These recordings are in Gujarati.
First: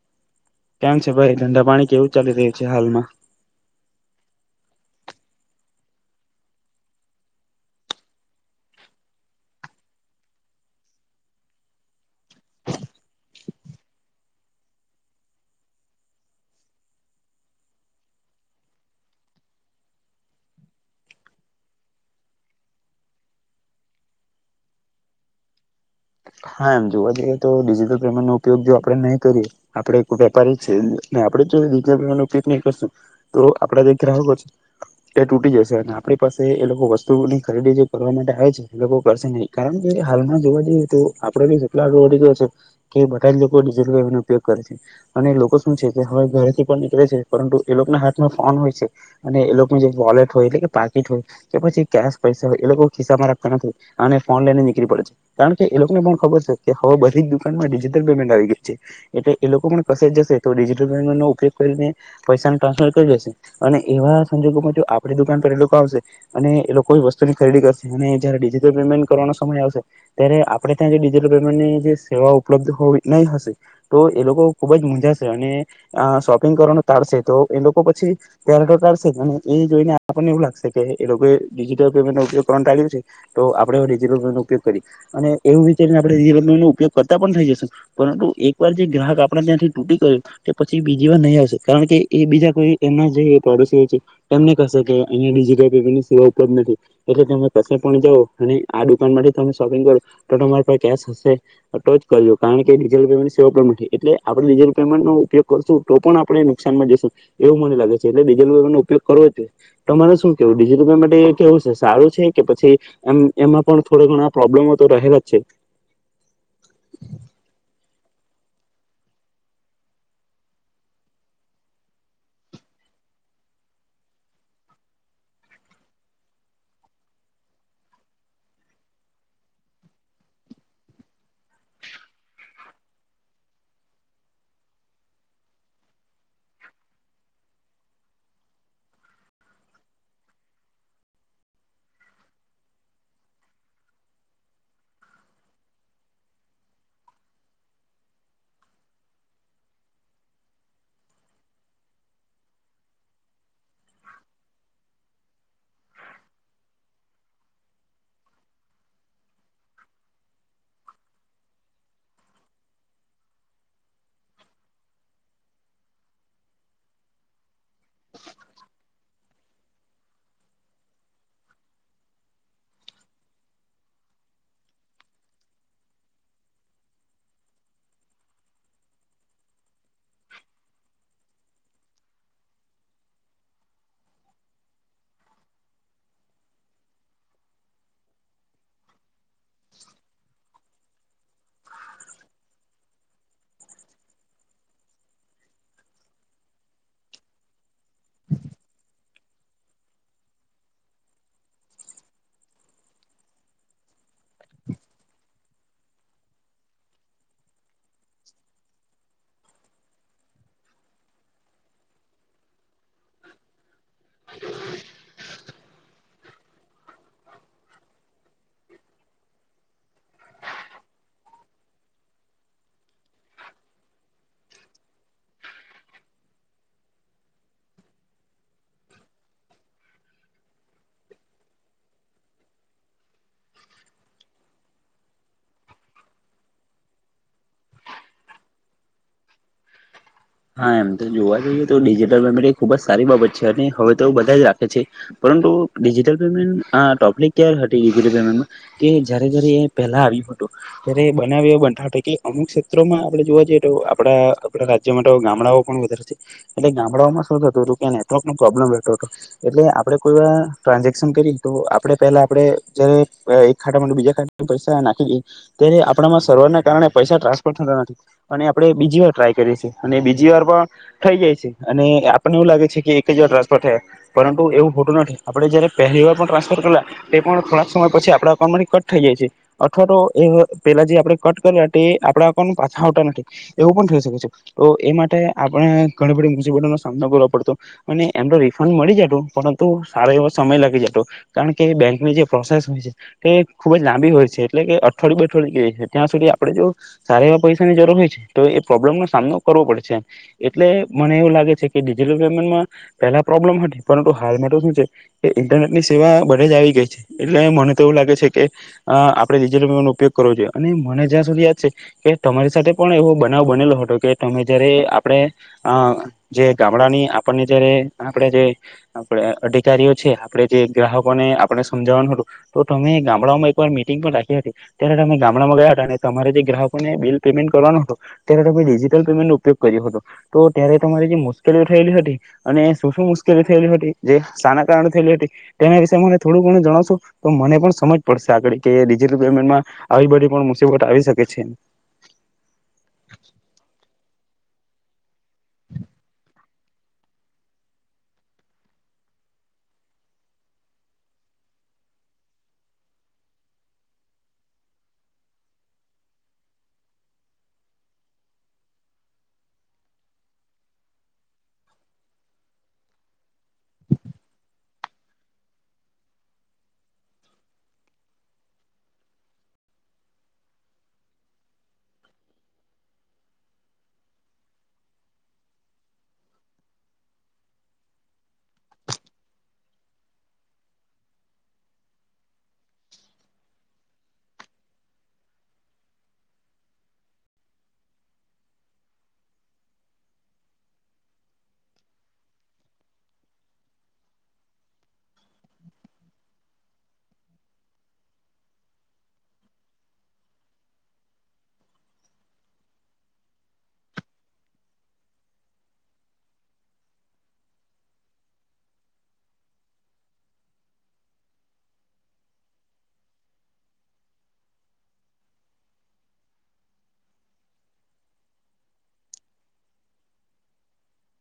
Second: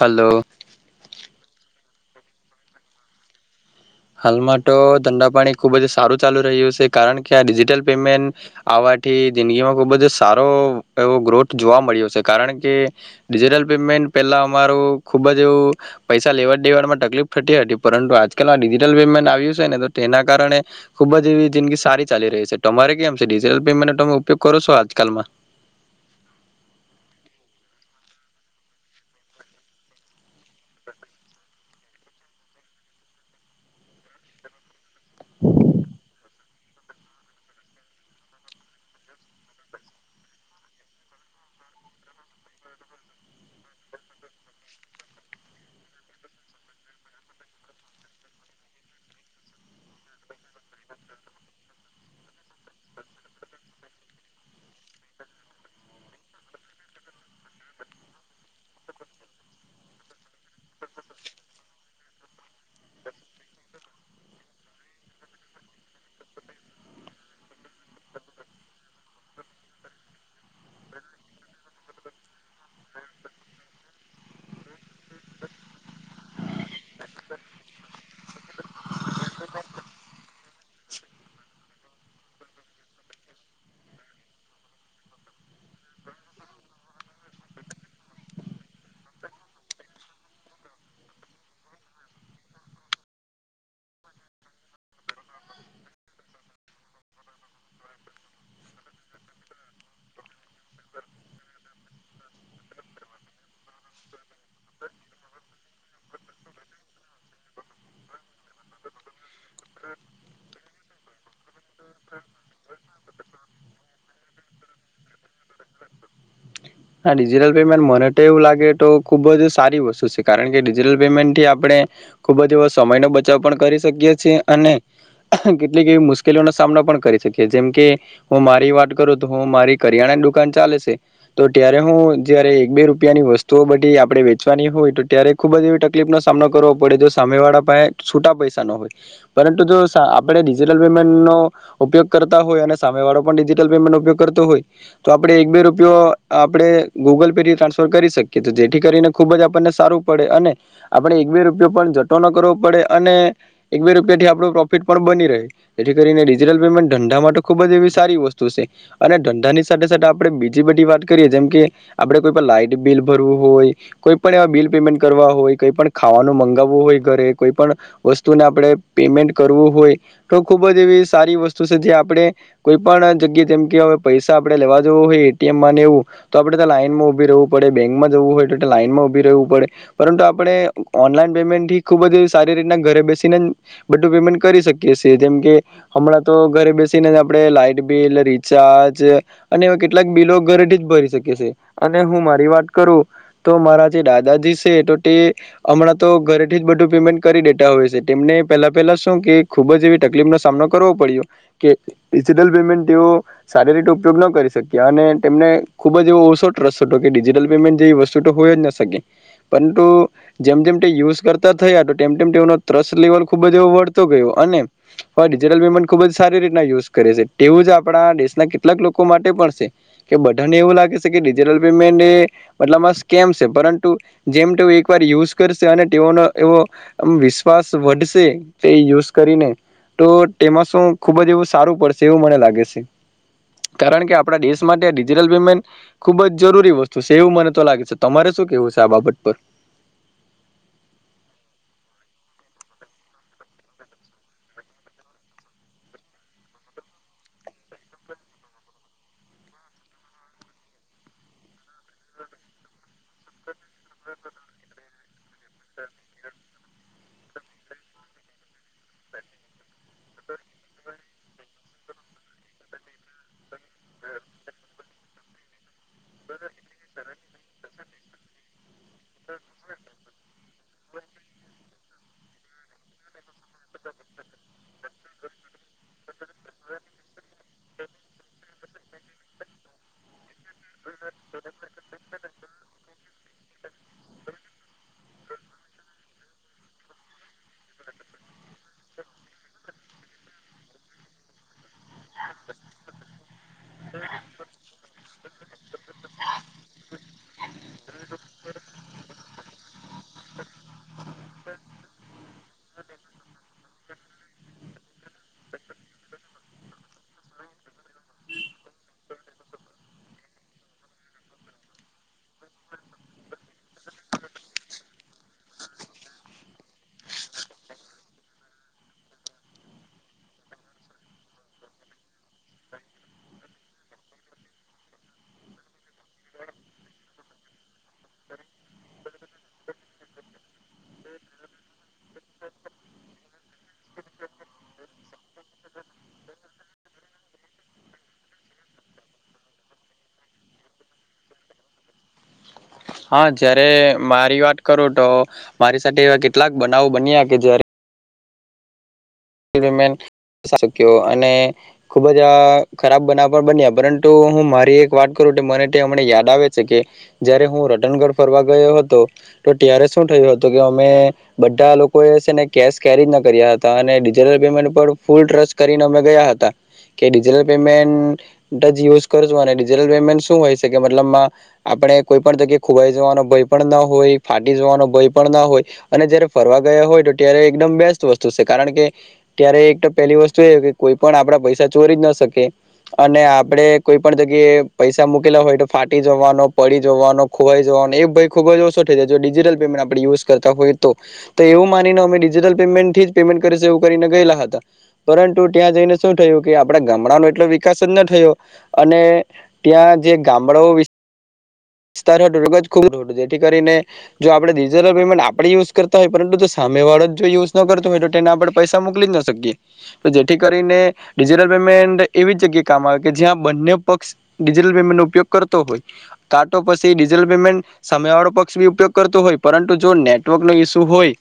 હલો કેમ છે ભાઈ ધંધા પાણી કેવું ચાલી રહ્યું છે હાલમાં. હાલમાં તો ધંધા પાણી ખુબ જ સારું ચાલુ રહ્યું છે કારણ કે આ ડિજિટલ પેમેન્ટ આવવાથી જિંદગીમાં ખુબ જ સારો એવો ગ્રોથ જોવા મળ્યો છે કારણ કે ડિજિટલ પેમેન્ટ પેલા અમારું ખુબ જ એવું પૈસા લેવાડ દેવાડમાં તકલીફ થતી હતી પરંતુ આજકાલ પમેન્ટ આવ્યું છેને તો તેના કારણે ખુબ જ એવી જિંદગી સારી ચાલી રહી છે તમારે કેમ છે ડિજટલ પેમેન્ટનો તમે ઉપયોગ કરો છો આજકાલમાં હા એમ જોવા જઈએ તો ડિજિટલ પેમેન્ટ નો ઉપયોગ જો આપે નહી કરીએ આપડે વેપારી છે આપડે જોટલ પેમેન્ટ નો ઉપયોગ નહી કરશું તો આપડા જે ગ્રાહકો છે એ તૂટી જશે અને આપણી પાસે એ લોકો વસ્તુની ખરીદી જે કરવા માટે આવે છે એ લોકો કરશે નહી કારણ કે હાલમાં જોવા જઈએ તો. આપડે આગડ વધી ગયો છે કે બધા જ લોકોટલ ઉપયોગ કરે છે અને લોકો શું છે કે હવે ઘરેથી પણ નીકળે છે પરંતુ એ લોકોના હાથમાં ફોન હોય છે અને એ લોકોની જે વોલેટ હોય એટલે કે પાકીટ હોય કે પછી કેશ પૈસા હોય એ લોકો ખિસ્સામાં રાખતા નથી હો અને ફોન લઈને નીકળી પડે છે કારણ કે. એબર હવે બધી જ દુકાનમાં ડિજિટલ પેમેન્ટ આવી ગઈ છે એટલે એ લોકો પણ કશે જ જશે તો ડિજિટલ પેમેન્ટ નો ઉપયોગ કરીને પૈસા ટ્રાન્સફર કરી જશે અને એવા સંજોગોમાં આપ દુકાન પર એ લોકો આવશે અને એ લોકો વસ્તુની ખરીદી કરશે અને જયારે ડિજિટલ પેમેન્ટ કરવાનો સમય આવશે ત્યારે. આપણે ત્યાં જે ડિજિટલ પેમેન્ટની જે સેવાઓ ઉપલબ્ધ હોવી નહીં હશે તો એ લોકો ખૂબ જ મૂંઝાશે અને શોપિંગ કરવાનું ટાળશે તો એ લોકો પછી પ્ય્યારે તો ટાળશે જ અને એ જોઈને આપણને એવું લાગશે કે એ લોકોએ ડિજિટલ પેમેન્ટનો ઉપયોગ કરવા ટાળ્યું છે તો આપણેવે ડિજિટલ પેમેન્ટનો ઉપયોગ કરી અને. એવું વિચારી નેણેલન્ટ નો ઉપયોગ કરતા પણ થઈ જશે પરંતુ એકવાર જે ગ્રાહક આપણે ત્યાંથી તૂટી ગ્યો પછી બીજી વાર નહી આવશે કારણ કે એ બીજા કોઈ એમના જે પ્રોડુ છે તેમને કહેશે અહીયાિજટલ પેમેન્ટની સેવા ઉપ નથી એટલે તમે ક પણ જા અને આ દુકાન માટે તમે શોપિંગ કરો. તો તમારી પા કેશ હશે ટચ કરજો કારણ કે ડિજિટલ પેમેન્ટ સેવા પણ નથી એટલે આપણે ડિજિટલ પેમેન્ટ નો ઉપયોગ કરશું તો પણ આપણે નુકસાનમાં જશું એવું મને લાગે છે એટલે ડિજિટલ પેમેન્ટ નો ઉપયોગ કરવો જોઈએ તો તમારે શું કેવું ડિજિટલ પેમેન્ટ માટે એ કેવું હશે. સારું છે કે પછી. એમ એમાં પણ થોડડા ઘણા પ્રોબ્લેમો તો રહેલા. જી. હા ડિજિટલ પેમેન્ટ મને તો એવું લાગે તો ખુબ જ સારી વસ્તુ છે કારણ કે ડિજિટલ પેમેન્ટ થી આપણે ખુબ જ એવો સમય ન બચાવ પણ કરી શકીએ છીએ અને કેટલીક એવી મુશ્કેલીઓનો સામનો પણ કરી શકીએ જેમ કે હું મારી વાત કરું તો હું મારી કરિયાણાની દુકાન ચાલે છે. તો ત્યારે હું જયારે એક બે રૂપિયાની વસ્તુઓ બધી આપણે વેચવાની હોય તો ત્યારે ખુબ જ એવી તકલીફનોો સામનો કરવો પડે જો સામે વાળા પા છૂટા પૈસાનો હોય પરંતુ જો આપણે ડિજીિટલ પેમેન્ટનોો ઉપયોગ કરતા હોય અને સામે વાળો પણ ડિજિટલ પેમેન્ટનો ઉપયોગ કરતો હોય તો આપણે એક બે રૂપિયો આપણે ગૂગલ પે થી ટ્રાન્સફર કરી શકીએ તો જેથી કરીને ખુબ જ આપણને સારું પડે અને આપણે એક બે રૂપિયો પણ જટો ન કરવો પડે અને એક બે રૂપિયા થી આપણ પ્રોફિટ પણ બની રહે તેથી કરીને ડિજીિટલ પેમેન્ટ ધંધા માટે ખૂબ જ એવી સારી વસ્તુ છે અને ધંધાની સાથે સાથે આપણે બીજી બધી વાત કરીએ જેમકે આપણે કોઈ પણ લાઈટ બિલ ભરવું હોય, કોઈ પણ એવા બિલ પેમેન્ટ કરવા હોય, કોઈ પણ ખાવાનું મગાવવું હોય, ઘરે કોઈ પણ વસ્તુને આપણે પેમેન્ટ કરવું હોય, તો ખુબ જ એવી સારી વસ્તુ છે જે આપણે કોઈ પણ જગ્યાએ જેમકેવે પૈસા આપણે લેવા જવો હોય એટીએમ માંને એવું તો આપડે લાાઈનમાં ઉભી રહેવું પડે બેંકમાં જવું હોય તો લાઈનમાં ઉભી રહેું પડે પરંતુ આપણે ઓનલાઈન પેમેન્ટ ખુબ જ સારી રીતના ઘરે બેસીને બધું પેમેન્ટ કરી શકીએ છી જેમ કે હમણાં તો ઘરે બેસીને આપણે લાાઈટ બિલ રીચાર્જ અને એવા કેટલાક બિલો ઘરેથી રી શ અને હું મારી વાત કરું તો મારા જે દાદાજી છે તો તે હમણાં તો ઘરેથી જ બધું પેમેન્ટ કરી દેતા હોય છે તેમને પહેલા પહેલા શું કે ખુબ જ એવી તકલીફનોો સામનો કરવો પડ્યો કે ડિજીટલ પેમેન્ટ તેઓ સારી રીતે ઉપયોગ નો કરી શક્યા અને તેમને ખુબ જ એવો ઓછો ટ્રસ્ટ હતો કે ડિજિટલ પેમેન્ટ જેવી વસ્તુ તો હોય જ ન શકે પરંતુ જેમ જેમ તે યુઝ કરતા થયા તો તેમ તેમ તેનો ટ્રસ્ટ લેવલ ખુબ જ એવો વ ધતો ગયો અને ડિજિટલ પેમેન્ટ ખૂબ જ સારી રીતના યુઝ કરે છે તેવું જ આપણા દેશના કેટલાક લોકો માટે પણ છે કે ને એવું લાગે છે કે ડિજિટલ પેમેન્ટ એ મતલબમાં સ્કેમ છે પરંતુ જેમ તેઓ એકવાર યુઝ કરશે અને તેઓનો એવો વિશ્વાસ વધશે કે યુઝ કરીને તો તેમાં શું ખુબ જ એવું સારું પડશે એવું મને લાગે છે કારણ કે આપણા દેશ માટે ડિજિટલ પેમેન્ટ ખુબ જ જરૂરી વસ્તુ છે એવું મને તો લાગે છે, તમારે શું કેવું છે આ બાબત પર હા એમ તો જોવા જઈએ તો ડિજિટલ પેમેન્ટ એ ખુબ જ સારી બાબત છે અને હવે તો બધા જ રાખે છે પરંતુ ડિજિટલ પેમેન્ટ આ ટોપિક ક્યારે હતીટલ પેમેન્ટમાં કે જયારે જયારે એ પહેલા આવ્યું હતું ત્યારે બનાવ બનતો કે અમુક ક્ષેત્રોમાં આપણે જોવા જઈએ આપડા આપ રાજ્ય જે માટે ગામડાઓ પણ વધારે છે એટલે ગામડાઓમાં શું થતું હતું કે નેટવર્ક નુ પ્રોબ્લમ રહેતો હતો એટલે આપણે કોઈ ટ્રાન્ઝેક્શન કરી તો આપણે પહેલા આપણે જય્યારે એક ખાટામાં બીજા ખાતા પૈસા નાખી દઈ ત્યારે આપણામાં સર્વરના કારણે પૈસા ટ્રાન્સફર થતા નથી અને આપણે બીજી વાર ટ્રાય કરીએ છીએ અને બીજી વાર પણ થઈ જાય છે અને આપણને એવું લાગે છે કે એક જ વાર ટ્રાન્સફર થયા પરંતુ એવું હોટું નથી આપણે જયારે પહેલી વાર પણ ટ્રાન્સફર કરલા તે પણ થોડાક સમય પછી આપડા અકાઉન્ટમાંથી કટ થઈ જાય છે અથવા તો એ પેલા જે આપડે કટ કર આપડા કો પાછા આવટા ન એવું પણ થઈ શકે છે. તો એ માટે આપણે ઘણી બધી મુસીબતોોનો સામનો કરવો પડતો અને એમનો રિફંડ મળી જતો પરંતુ સારો એવો સમય લાગી જતો કારણ કે બેંકની જે પ્રોસેસ હોય છે તે ખૂબ જ લાંબી હોય છે એટલે કે અઠવાડયે અઠવાડ ગ છે ત્યાં સુધી આપણે જો સારા એવા પૈસાની જરૂર હોય છે તો એ પ્રોબ્લેમનો સામનો કરવો પડે છેમ એટલે મને એવું લાગે છે કે ડિજિટલ પેમેન્ટમાં પહેલાં પ્રોબ્લેમ હતી પરંતુ હાલમાં તો શું છે કે ઇન્ટરનેટની સેવા બધે જ આવી ગઈ છે એટલે મને તો એવું લાગે છે કે આપણે ડિજિટલ પેમેન્ટનો ઉપયોગ કરવો જોઈએ અને મને જ્યાં સુધી યાદ છે કે તમારી સાથે પણ એવો બનાવ બનેલો હતો કે તમે જયારે આપણે જે ગામડાની આપણને જયારે આપણે જે અધિકારીઓ છે આપણે જે ગ્રાહકોને આપણે સમજાવવાનું હતું તો તમે ગામડામાં એકવાર મીટિંગ પણ રાખી હતી ત્યારે તમે ગામડામાં ગયા હતા અને તમારે જે ગ્રાહકોને બિલ પેમેન્ટ કરવાનું હતું ત્યારે તમે ડિજિ ટર પેમેન્ટ નો ઉપયોગ કર્યો હતો તો ત્યારે તમારી જે મુશ્કેલીઓ થયેલી હતી અને શું શું મુશ્કેલી થયેલી હતી જે સાના કારણે થયેલી હતી તેના વિશે મને થોડું ઘણું જણાવશો તો મને પણ સમજ પડશે આગળ કે ડિજટલ પેમેન્ટમાં આવી બધી પણ મુસીબત આવી શકે છે. હા જયારે મારી વાત કરું તો. મારી સાથે એવા કેટલાક. બનાવો બન્યા કે જયારે. ક્યો અને ખુબ જ આ ખરાબ બનાવ પણ બન્યા પરંતુ હું મારી એક વાત કરું મનેમને યાદ આવે છે કે જયારે હું રટનગઢ ફરવા ગયો હતો તો ત્યારે શું થયું હતું કે અમે બધા લોકો એ છે ને કેશ કેરી ના કર્યા હતા અને. લ પેમેન્ટ પર ફૂલ ટ્રસ્ટ કરીને અમે ગયા હતા કે ડિજિટલ પેમેન્ટ જ યુઝ કરશું અને ડિજટલ પેમેન્ટ શું હોય છે કે મતલબમાં આપણે કોઈ પણ જગ્યાએ ખોવાઈ જવાનો ભય પણ ન હોય ફાટી જવાનો ભય પણ ના હોય અને જયારે ફરવા ગયા હોય તો ત્યારે એકદમ બેસ્ટ વસ્તુ છે કારણ કે. ત્યારે એક તો પહેલી વસ્તુ એ કે કોઈ પણ આપડા પૈસા ચોરી જ ના શકે અને આપડે કોઈ પણ જગ્યાએ પૈસા મૂકેલા હોય તો ફાટી જવાનો પડી જવાનો ખોવાઈ જવાનો એ ભાઈ ખુબ જ ઓછો થઈ જાય જો ડિજિટલ પેમેન્ટ આપણે યુઝ કરતા હોય તો એવું માનીને અમે ડિજિટલ પેમેન્ટ થી જ પેમેન્ટ કરી કરીને ગયેલા હતા પરંતુ ત્યાં જઈને શું થયું કે આપડા ગામડા ન એટલો વિકાસ જ ના થયો અને ત્યાં જે ગામડાઓ. ખુબ જેથી કરીને જો આપણે ડિજિટલ પેમેન્ટ આપણે યુઝ કરતા હોય પરંતુ જો સામે વાળો જ જો યુઝ ન કરતો હોય તો તેને આપણે પૈસા મોકલી જ ના શકીએ તો જેથી કરીને ડિજિટલ પેમેન્ટ એવી જ જગ્યા કામ આવે કે જ્યાં બંને પક્ષ ડિજિટલ પેમેન્ટ નો ઉપયોગ કરતો હોય. કા પછી ડિજિટલ પેમેન્ટ સામે વાળો પક્ષ બી ઉપયોગ કરતો હોય પરંતુ જો નેટવર્ક ન ઈસ્યુ હોય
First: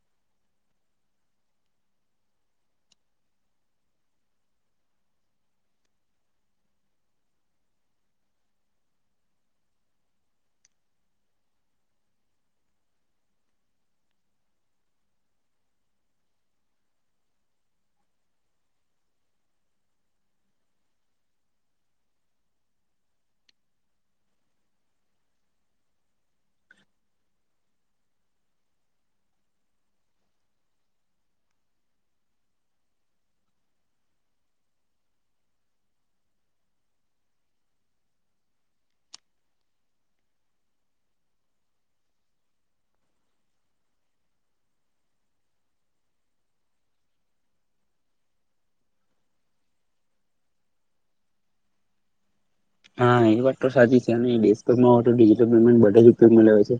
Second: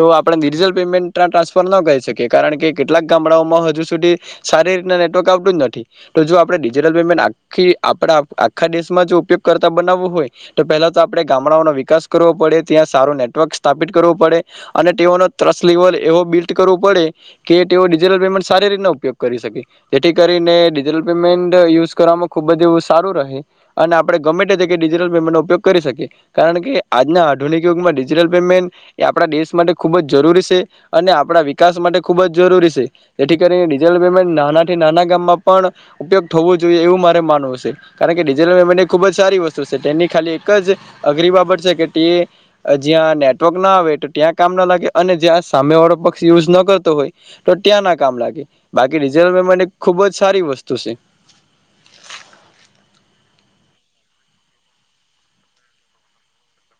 તો આપણે ડિજીિટલ પેમેન્ટ ટ્રાન્સફર ન કરી શકીએ કારણ કે કેટલાક ગામડાઓમાં હજુ સુધી સારી રીતના નેટવર્ક આવતું જ નથી તો જો આપણે ડિજિટલ પેમેન્ટ આખી આપ આખા દેશમાં જો ઉપયોગ. કરતા બનાવવું હોય તો પહેલા તો આપે ગામડાઓનો વિકાસ કરવો પડે ત્યાં સારો નેટવર્ક સ્થાપિત કરવો પડે અને તેઓનો ત્રસ લેવલ એવો બિલ્લ્ટ કરવો પડે કે તેઓ ડિજિટલ પેમેન્ટ સારી રીતના ઉપયોગ કરી શકે જેથી કરીને ડિજીિટલ પેમેન્ટ યુઝ કરવામાં ખુબ જ એવું સારું રહે અને. આપણે ગમે તે કે ડિજિટલ પેમેન્ટનો ઉપયોગ કરી શકી કારણ કે આજના આધુનિક યુગમાં ડિજિટલ પેમેન્ટ એ આપણા દેશ માટે ખૂબ જ જરૂરી છે અને આપણા વિકાસ માટે ખૂબ જ જરૂરી છે જેથી કરીને ડિજિટલ પેમેન્ટ નાનાથી નાના ગામમાં પણ ઉપયોગ થવો જોઈએ એવું મારે માનવું હશે કારણ કે ડિજિટલ પેમેન્ટ. ખુબ જ સારી વસ્તુ છે તેની ખાલી એક જ અઘરી બાબત છે કે તે જ્યાં નેટવર્ક ના આવે તો ત્યાં કામ ના લાગે અને જ્યાં સામે વાળો પક્ષ યુઝ ના કરતો હોય તો ત્યાં ના કામ લાગે બાકી ડિજિટલ પેમેન્ટ મે ખુબ જ સારી વસ્તુ છે. હા એ વાત તો સાચી છે અને દમા હો તો ડીજીટલ પેમેન્ટ બધા જ ઉપયોગ મળ્યા હો છે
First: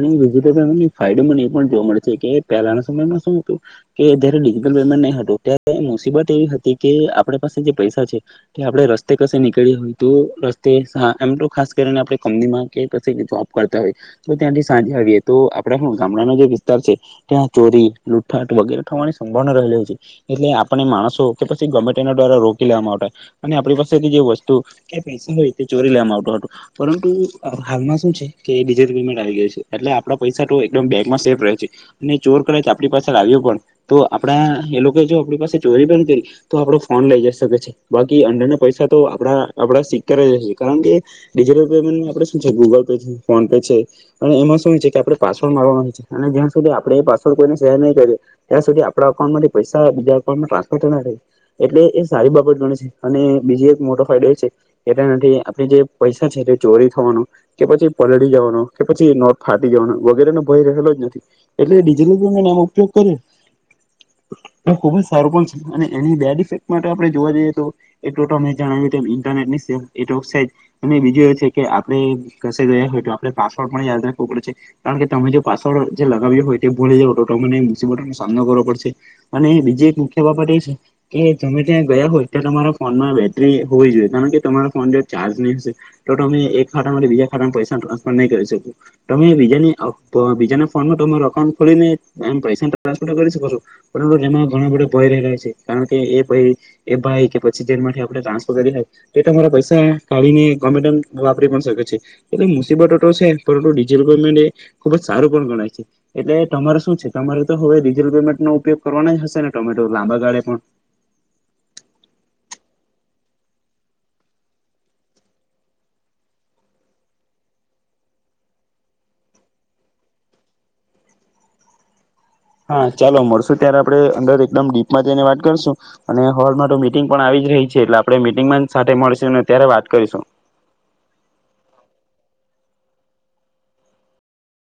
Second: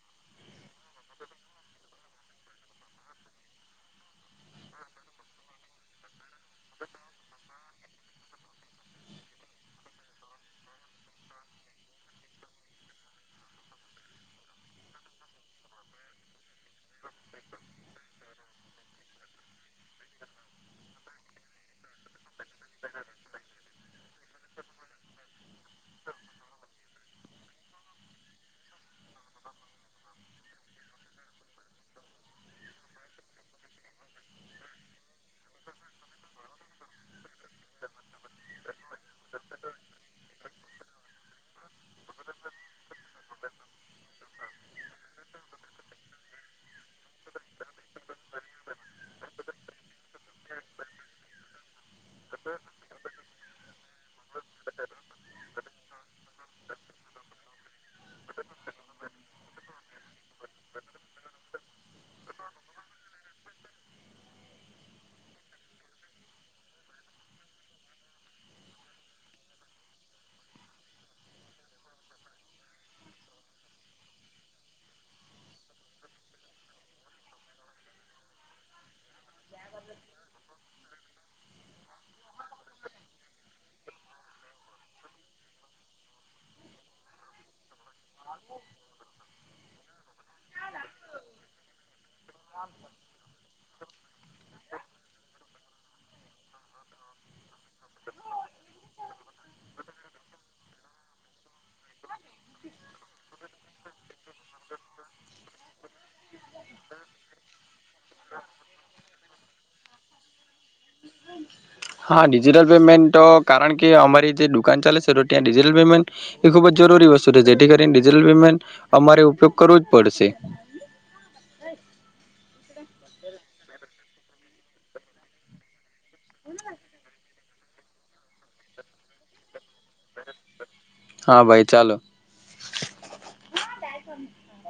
અને ડિજટલ પેમેન્ટ ફાયદો મને એ પણ જોવા મળે છે કે પહેલાના સમયમાં શું હતું કે જયારે ડિજિટલ પેમેન્ટ નહી હતું ત્યારે મુસીબત એવી હતી કે આપણે પાસે જે પૈસા છે તે આપડણે રસ્તે કશે નીકળી હોય. એમ તો ખાસ કરીને આપણે કંપનીમાં કે જોબ કરતા હોય તો ત્યાંથી સાંજે આવીએ તો આપ ગામડાનો જે વિસ્તાર છે ત્યાં ચોરી લૂટાટ વગેરે થવાની સંભાવના રહેલી છે એટલે આપણે માણસો કે પછી ગમે એના દ્વારા રોકી લેવામાં આવતા અને આપણી પાસેથી જે વસ્તુ. ક પૈસા હોય તે ચોરી લેવામાં આવતો હતો પરંતુ હાલમાં શું છે કે ડિજટલ પેમેન્ટ આવી ગાય છે એટલે આપણા પૈસા તો એકદમ બેગમાં સેફ રહે છે અને ચોર કદાચ આપણી પાસે લાવ્યો પણ તો આપડા એ લોકો જો આપણી પાસે ચોરી પણ કરી તો આપડો ફોન લઈ જઈ શકે છે બાકી અંંદરના પૈસા તો આપડા. આપણે સિકીયોર જ છે કારણ કે ડિજિટલ પેમેન્ટમાં આપણે શું છે ગૂગલ પે છે ફોન પે છે અને એમાં શું હોય છે કે આપણે પાસવર્ડ મારવાનો હોય છે અને જ્યાં સુધી આપણે એ પાસવર્ડ કોઈને શેર નહીં કરીએ ત્યાં સુધી આપણા અકાઉન્ટમાંથી પૈસા બીજા અકાઉન્ટમાં ટ્રન્સફર થ રહે એટલે એ સારી બાબત ગણી છે અને બીજો એક મોટો ફાયદો એ છે. એટના આપણે જે પૈસા છે ચોરી થવાનો કે પછી પલળી જવાનો કે પછી નોટ ફાટી જવાનો વગેરેનો ભય રહેલો જ નથી એટલે ડિજિટલ પેમેન્ટ એનો ઉપયોગ કરી ખુબ જ સારું પણ છે અને એની બેડ ઇફેક માટે આપણે જોવા જઈએ તો ટો જણાવી. ઇન્ટરનેટની સે અને બીજું એ છે કે આપણે કશે ગયા હોય તો આપણે પાસવર્ડ પણ યાદ રાખવો પડે છે કારણ કે તમે જો પાસવર્ડ જે લગાવ્યો હોય તે ભૂલી જો તોને મુસીબતો નો સામનો કરવો પડશે અને બીજી એક મુખ્ય બાબત એ છે કે તમે ત્યાં ગયા હોય ત્યાં તમારા ફોનમાં બેટરી હોવી જોઈએ. કારણ કે તમારા ફોન જો ચાર્ નહીં હશે તો તમેને એક ખાટામાં બીજા ખાટામાં પૈસા ટ્રાસ. પણ નહી કરી શકકો તમે બીજાની. તો બીજાને ફોનમાં તો તમારો અકાઉન્ટ ખોલીને. એમ પૈસા ટ્રાન્સફર કરી શ કરકો છું જે ઘણા બધા. ભય રહે છે કારણ કે એ ભાઈ એ ભાઈ કે પછી જેમાંથી આપણે ટ્રાન્સફર કરી એ તમારા પૈસા કાઢીને ગમેતેમ વાપરી પણ શકે. એટલે મુસીબતો તો છે. પરંતુ ડિજિટલ પેમેન્ટ એ ખુબ જ સારું પણ ગણાય છે એટલે તમારે શું છે તમારે તો હવે જેલ પેમેન્ટનો ઉપયોગ કરવાના જ હશે. ને ટોમેટો લાંબા ગાળે પણ. હા ડિજિટલ પેમેન્ટ તો કારણ કે અમારી જે દુકાન ચાલે છે તો ત્યાં ડિજિટલ પેમેન્ટ એ ખુબ જ જરૂરી વસ્તુ છે જેથી કરીને ડિજિટલ પેમેન્ટ અમારે ઉપયોગ કરવો જ પડશે. હા ચાલો મળશું ત્યારે આપણે અંદર એકદમ ડીપમાં જઈને વાત કરશું અને હોલમાં તો મીટિંગ પણ આવી જ રહી છે એટલે આપણે મીટિંગમાં સાથે મળશું ત્યારે વાત કરીશું. હા ભાઈ ચાલો.